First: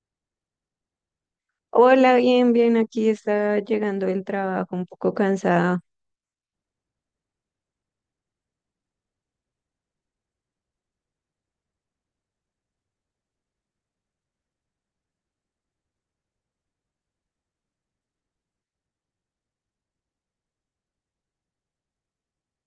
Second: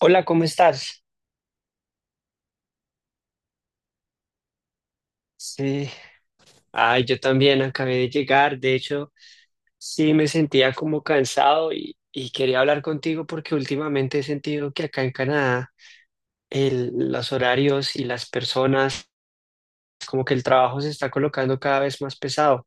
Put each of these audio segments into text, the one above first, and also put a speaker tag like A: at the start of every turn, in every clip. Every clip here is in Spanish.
A: Hola, ¿cómo estás?
B: Hola, bien, bien, aquí está llegando el trabajo un poco cansada.
A: Sí, ay, yo también acabé de llegar. De hecho, sí me sentía como cansado y quería hablar contigo porque últimamente he sentido que acá en Canadá los horarios y las personas, como que el trabajo se está colocando cada vez más pesado.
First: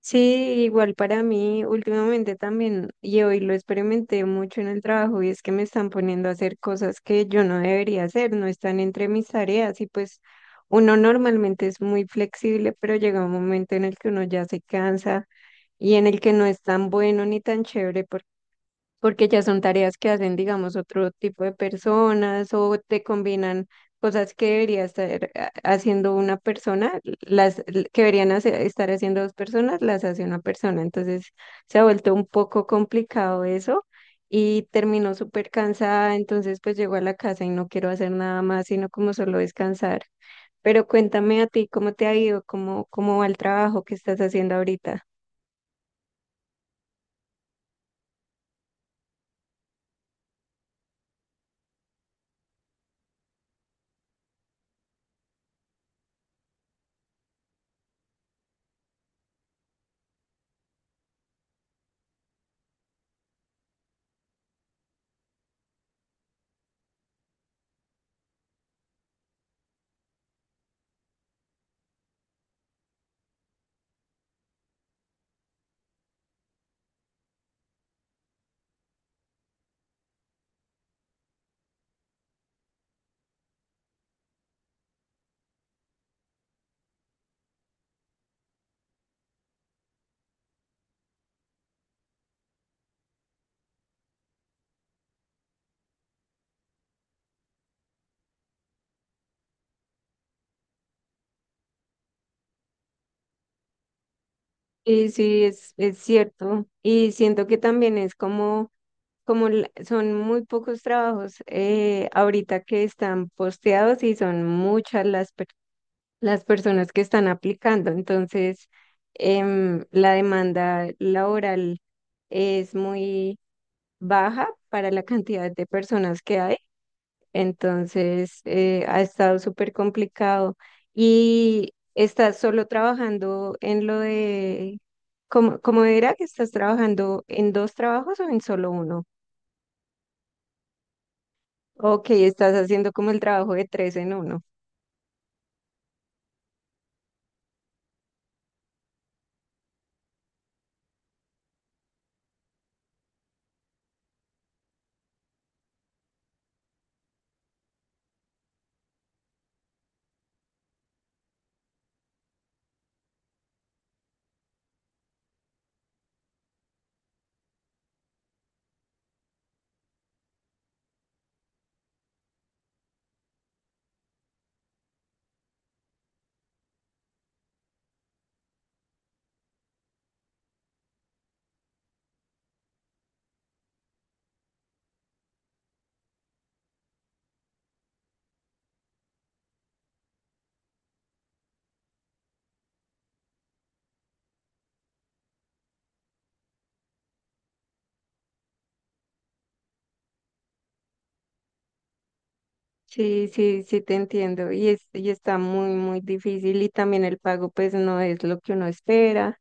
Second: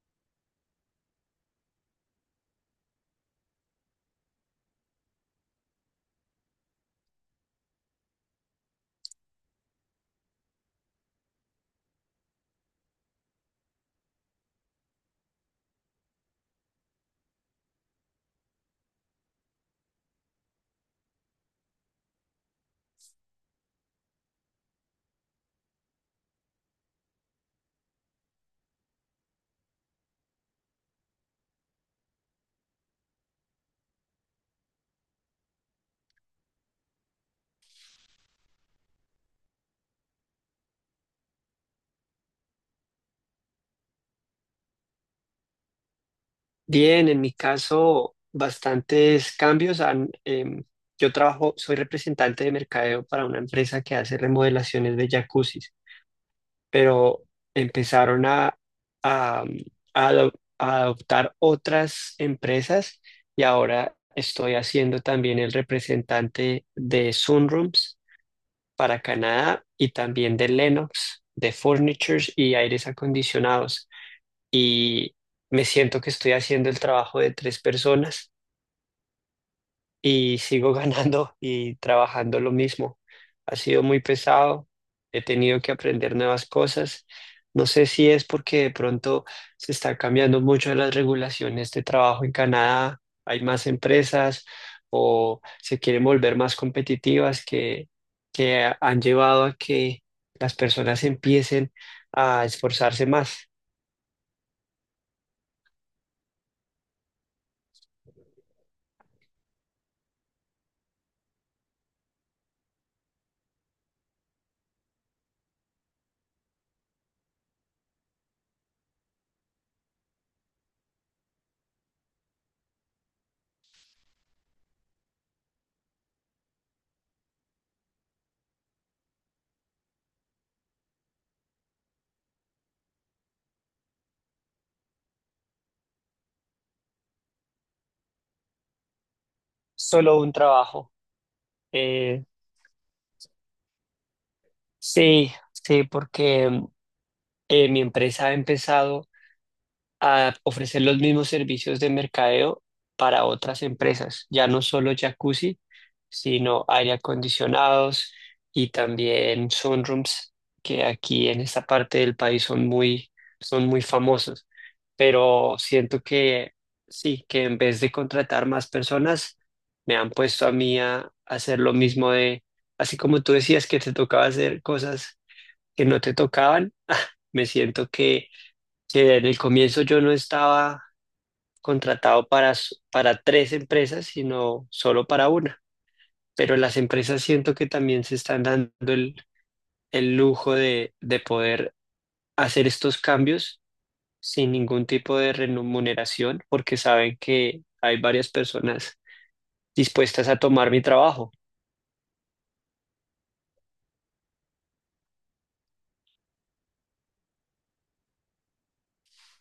B: Sí, igual para mí, últimamente también, y hoy lo experimenté mucho en el trabajo, y es que me están poniendo a hacer cosas que yo no debería hacer, no están entre mis tareas, y pues uno normalmente es muy flexible, pero llega un momento en el que uno ya se cansa y en el que no es tan bueno ni tan chévere porque ya son tareas que hacen, digamos, otro tipo de personas o te combinan cosas que debería estar haciendo una persona, las que deberían estar haciendo dos personas, las hace una persona. Entonces se ha vuelto un poco complicado eso y terminó súper cansada, entonces pues llego a la casa y no quiero hacer nada más, sino como solo descansar. Pero cuéntame a ti cómo te ha ido, cómo va el trabajo que estás haciendo ahorita.
A: Bien, en mi caso, bastantes cambios han, yo trabajo, soy representante de mercadeo para una empresa que hace remodelaciones de jacuzzis, pero empezaron a, mm, a ado- a adoptar otras empresas y ahora estoy haciendo también el representante de Sunrooms para Canadá y también de Lennox, de Furnitures y aires acondicionados. Y me siento que estoy haciendo el trabajo de tres personas y sigo ganando y trabajando lo mismo. Ha sido muy pesado, he tenido que aprender nuevas cosas. No sé si es porque de pronto se están cambiando mucho las regulaciones de trabajo en Canadá, hay más empresas o se quieren volver más competitivas que han llevado a que las personas empiecen a esforzarse más.
B: Y sí, es cierto. Y siento que también es como son muy pocos trabajos ahorita que están posteados y son muchas las personas que están aplicando, entonces la demanda laboral es muy baja para la cantidad de personas que hay, entonces ha estado súper complicado y estás solo trabajando en lo de, ¿cómo era que estás trabajando en dos trabajos o en solo uno?
A: Solo un trabajo.
B: Ok,
A: Eh,
B: estás haciendo como el trabajo de tres en uno.
A: sí, sí, porque mi empresa ha empezado a ofrecer los mismos servicios de mercadeo para otras empresas, ya no solo jacuzzi, sino aire acondicionados y también sunrooms, que aquí en esta parte del país son muy famosos. Pero siento que sí, que en vez de contratar más personas, me han puesto a mí a hacer lo mismo de, así como tú decías que te tocaba hacer cosas que no te tocaban, me siento que sí, en el comienzo yo no estaba contratado para tres empresas, sino solo para una. Pero las empresas siento que también se están dando el lujo de poder hacer estos cambios sin ningún tipo de remuneración, porque saben que hay varias personas dispuestas a tomar mi trabajo.
B: Sí, sí, sí te entiendo. Y está muy, muy difícil. Y también el pago, pues, no es lo que uno espera.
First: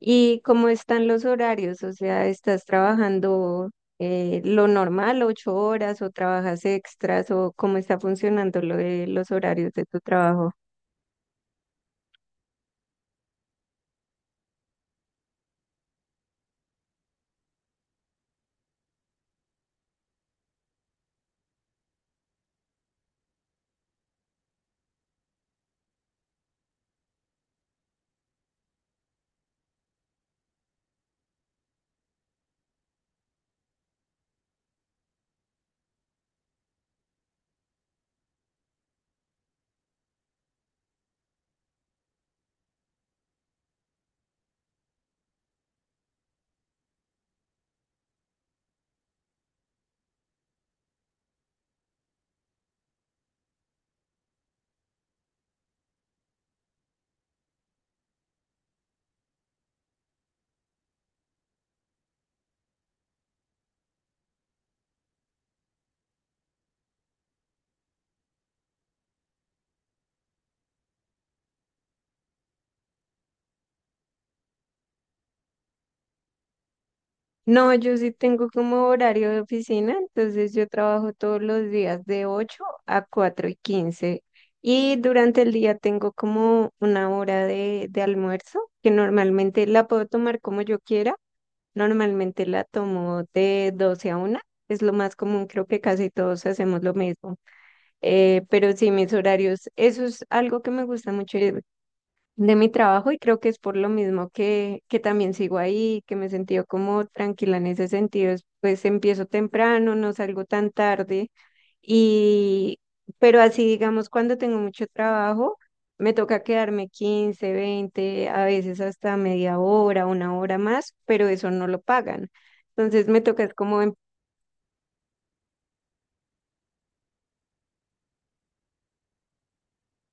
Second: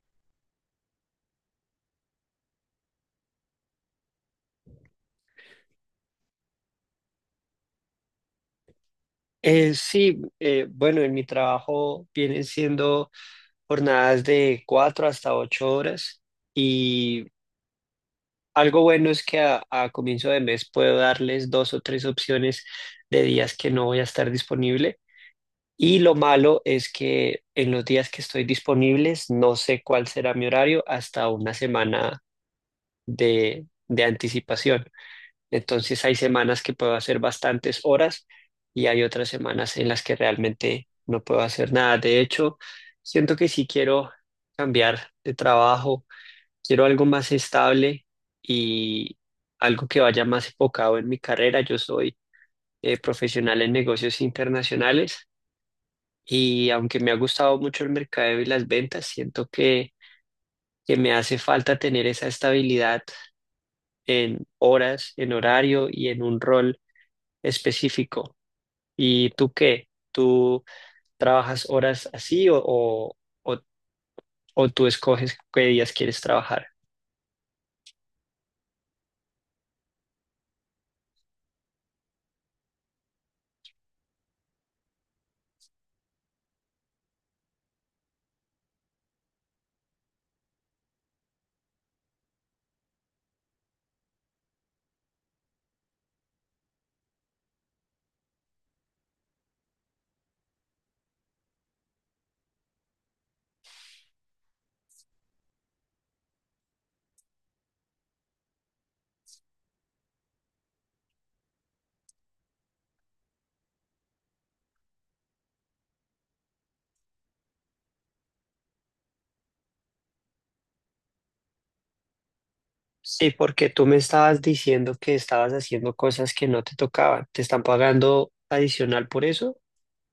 B: ¿Y cómo están los horarios? O sea, ¿estás trabajando lo normal, 8 horas, o trabajas extras, o cómo está funcionando lo de los horarios de tu
A: Sí,
B: trabajo?
A: bueno, en mi trabajo vienen siendo jornadas de cuatro hasta ocho horas. Y Algo bueno es que a comienzo de mes puedo darles dos o tres opciones de días que no voy a estar disponible. Y lo malo es que en los días que estoy disponibles no sé cuál será mi horario hasta una semana de anticipación. Entonces hay semanas que puedo hacer bastantes horas y hay otras semanas en las que realmente no puedo hacer nada. De hecho, siento que sí quiero cambiar de trabajo. Quiero algo más estable y algo que vaya más enfocado en mi carrera. Yo soy profesional en negocios internacionales, y aunque me ha gustado mucho el mercadeo y las ventas, siento que me hace falta tener esa estabilidad en horas, en horario y en un rol específico. ¿Y tú qué? ¿Tú trabajas horas así o, o tú escoges qué días quieres trabajar?
B: No, yo sí tengo como horario de oficina, entonces yo trabajo todos los días de 8 a 4:15, y durante el día tengo como una hora de almuerzo que normalmente la puedo tomar como yo quiera, normalmente la tomo de 12 a 1, es lo más común, creo que casi todos hacemos lo mismo, pero sí mis horarios, eso es algo que me gusta mucho, de mi trabajo y creo que es por lo mismo que también sigo ahí, que me he sentido como tranquila en ese sentido. Pues empiezo temprano, no salgo tan tarde y, pero así digamos, cuando tengo mucho trabajo, me toca quedarme 15, 20 a veces, hasta media hora, una hora más, pero eso no lo pagan. Entonces me
A: Sí,
B: toca es
A: porque
B: como.
A: tú me estabas diciendo que estabas haciendo cosas que no te tocaban. ¿Te están pagando adicional por eso?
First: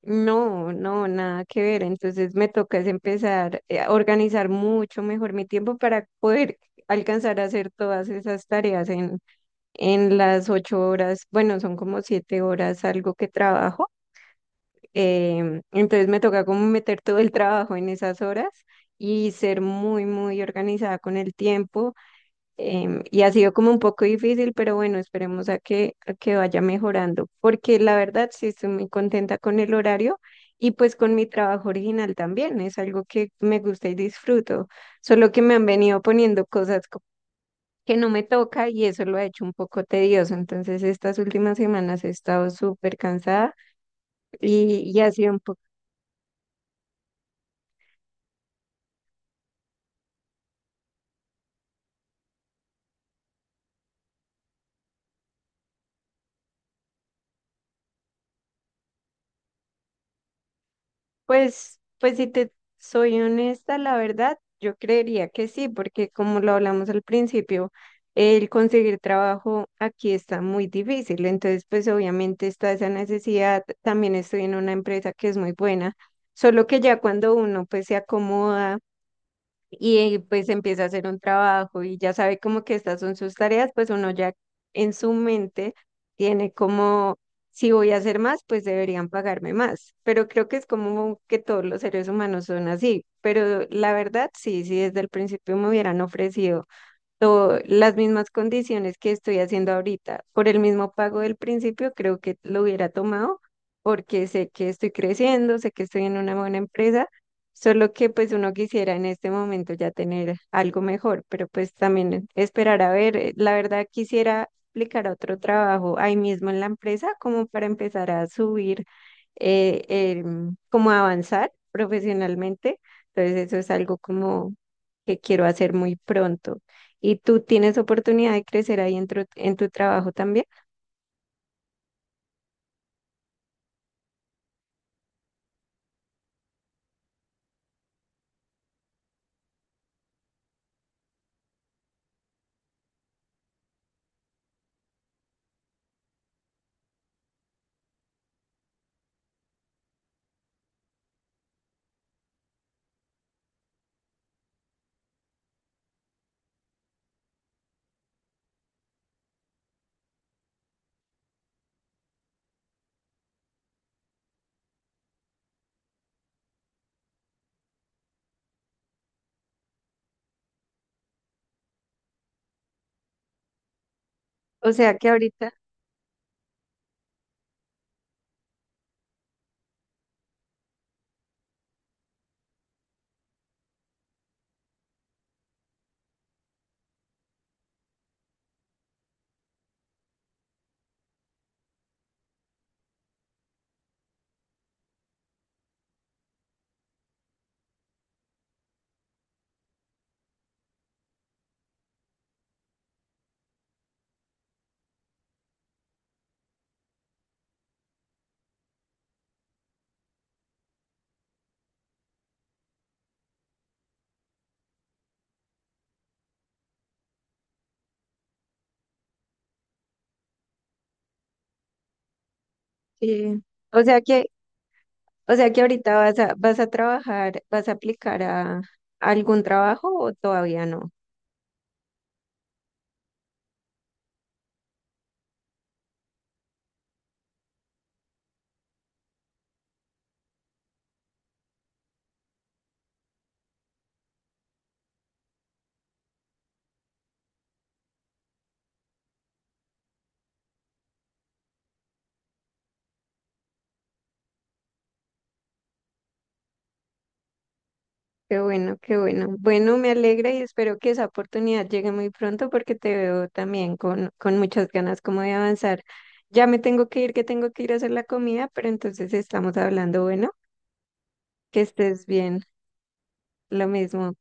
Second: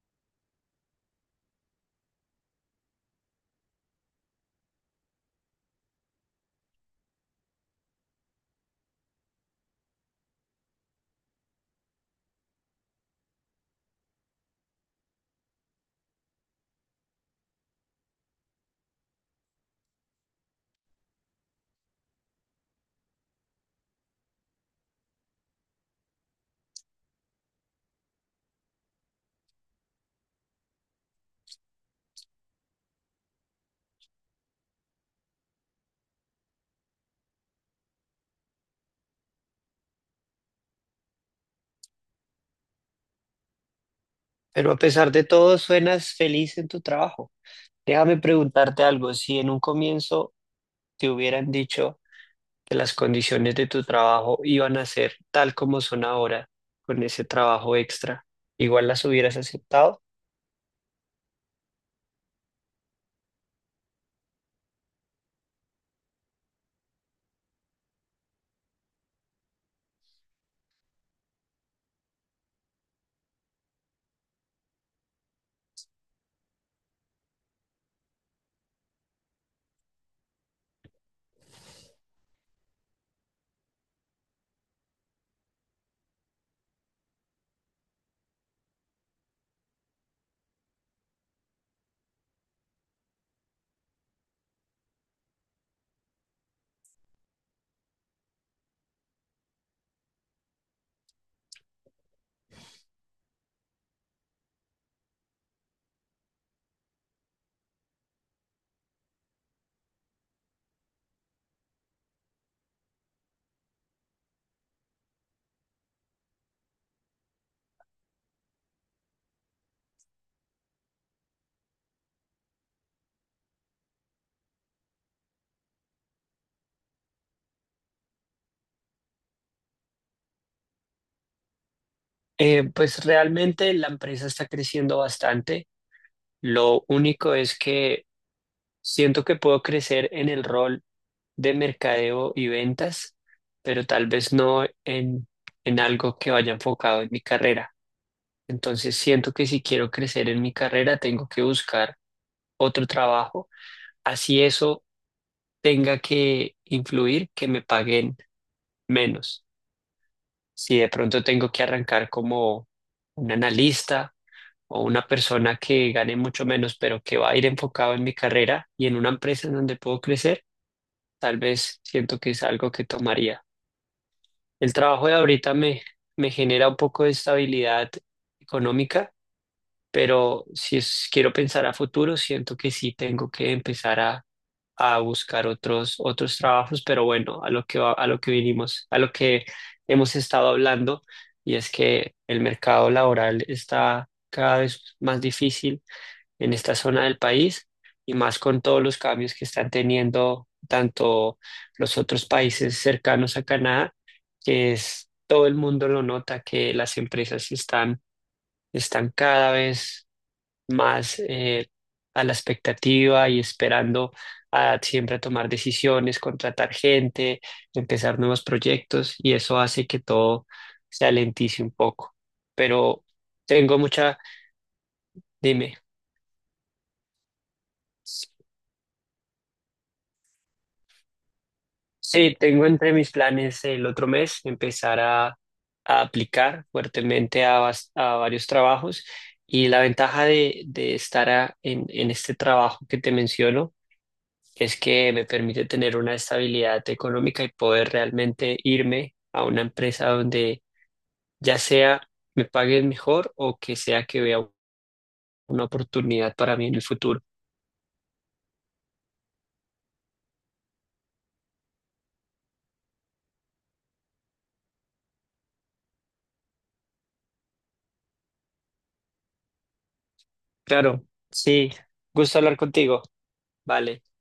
B: No, no, nada que ver. Entonces me toca es empezar a organizar mucho mejor mi tiempo para poder alcanzar a hacer todas esas tareas en las 8 horas. Bueno, son como 7 horas algo que trabajo. Entonces me toca como meter todo el trabajo en esas horas y ser muy, muy organizada con el tiempo, y ha sido como un poco difícil, pero bueno, esperemos a que vaya mejorando, porque la verdad sí estoy muy contenta con el horario y pues con mi trabajo original también, es algo que me gusta y disfruto, solo que me han venido poniendo cosas que no me toca y eso lo ha hecho un poco tedioso, entonces estas últimas semanas he estado súper cansada
A: Pero a
B: y ha
A: pesar de
B: sido un
A: todo
B: poco.
A: suenas feliz en tu trabajo. Déjame preguntarte algo. Si en un comienzo te hubieran dicho que las condiciones de tu trabajo iban a ser tal como son ahora, con ese trabajo extra, ¿igual las hubieras aceptado?
B: Pues si te soy honesta, la verdad, yo creería que sí, porque como lo hablamos al principio, el conseguir trabajo aquí está muy difícil. Entonces, pues obviamente está esa necesidad. También estoy en una empresa que es muy buena, solo que ya cuando uno pues se acomoda y pues empieza a hacer un trabajo y ya sabe como que estas son sus tareas, pues uno ya en su mente tiene como, si voy a hacer más, pues deberían pagarme más. Pero creo que es como que todos los seres humanos son así. Pero la verdad, sí, sí, desde el principio me hubieran ofrecido las mismas condiciones que estoy haciendo ahorita. Por el mismo pago del principio, creo que lo hubiera tomado porque sé que estoy creciendo, sé que estoy en una buena empresa, solo que pues uno quisiera en este momento ya tener algo mejor, pero pues también esperar a ver, la verdad quisiera aplicar a otro trabajo ahí mismo en la empresa como para empezar a subir, como a avanzar profesionalmente. Entonces eso es algo como que quiero hacer muy pronto. Y tú tienes oportunidad de crecer ahí en tu trabajo también.
A: Pues realmente la empresa está creciendo bastante. Lo único es que siento que puedo crecer en el rol de mercadeo y ventas, pero tal vez no en algo que vaya enfocado en mi carrera. Entonces siento que si quiero crecer en mi carrera, tengo que buscar otro trabajo, así eso tenga que influir que me paguen menos. Si de pronto tengo que arrancar como un analista o una persona que gane mucho menos, pero que va a ir enfocado en mi carrera y en una empresa en donde puedo crecer, tal vez siento que es algo que tomaría. El
B: O sea
A: trabajo
B: que
A: de
B: ahorita,
A: ahorita me, me genera un poco de estabilidad económica, pero si quiero pensar a futuro, siento que sí tengo que empezar a buscar otros, otros trabajos, pero bueno, a lo a lo que vinimos, a lo que hemos estado hablando, y es que el mercado laboral está cada vez más difícil en esta zona del país, y más con todos los cambios que están teniendo tanto los otros países cercanos a Canadá, que es, todo el mundo lo nota, que las empresas están, están cada vez más a la expectativa y esperando a siempre a tomar decisiones, contratar gente, empezar nuevos proyectos, y eso hace que todo se alentice un poco. Pero
B: eh,
A: tengo
B: o sea
A: mucha,
B: que, o sea que
A: dime.
B: ahorita vas a trabajar, vas a aplicar a algún trabajo o todavía no.
A: Sí, tengo entre mis planes el otro mes empezar a aplicar fuertemente a varios trabajos, y la ventaja de estar en este trabajo que te menciono es que me permite tener una estabilidad económica y poder realmente irme a una empresa donde ya sea me paguen mejor o que sea que vea una oportunidad para mí en el futuro.
B: Qué bueno, qué bueno. Bueno, me alegra y espero que esa oportunidad llegue muy pronto porque te veo también con muchas ganas como de avanzar. Ya me tengo que ir, que tengo que ir a hacer la comida, pero entonces estamos hablando, bueno,
A: Claro,
B: que
A: sí,
B: estés
A: gusto
B: bien,
A: hablar contigo.
B: lo
A: Vale.
B: mismo.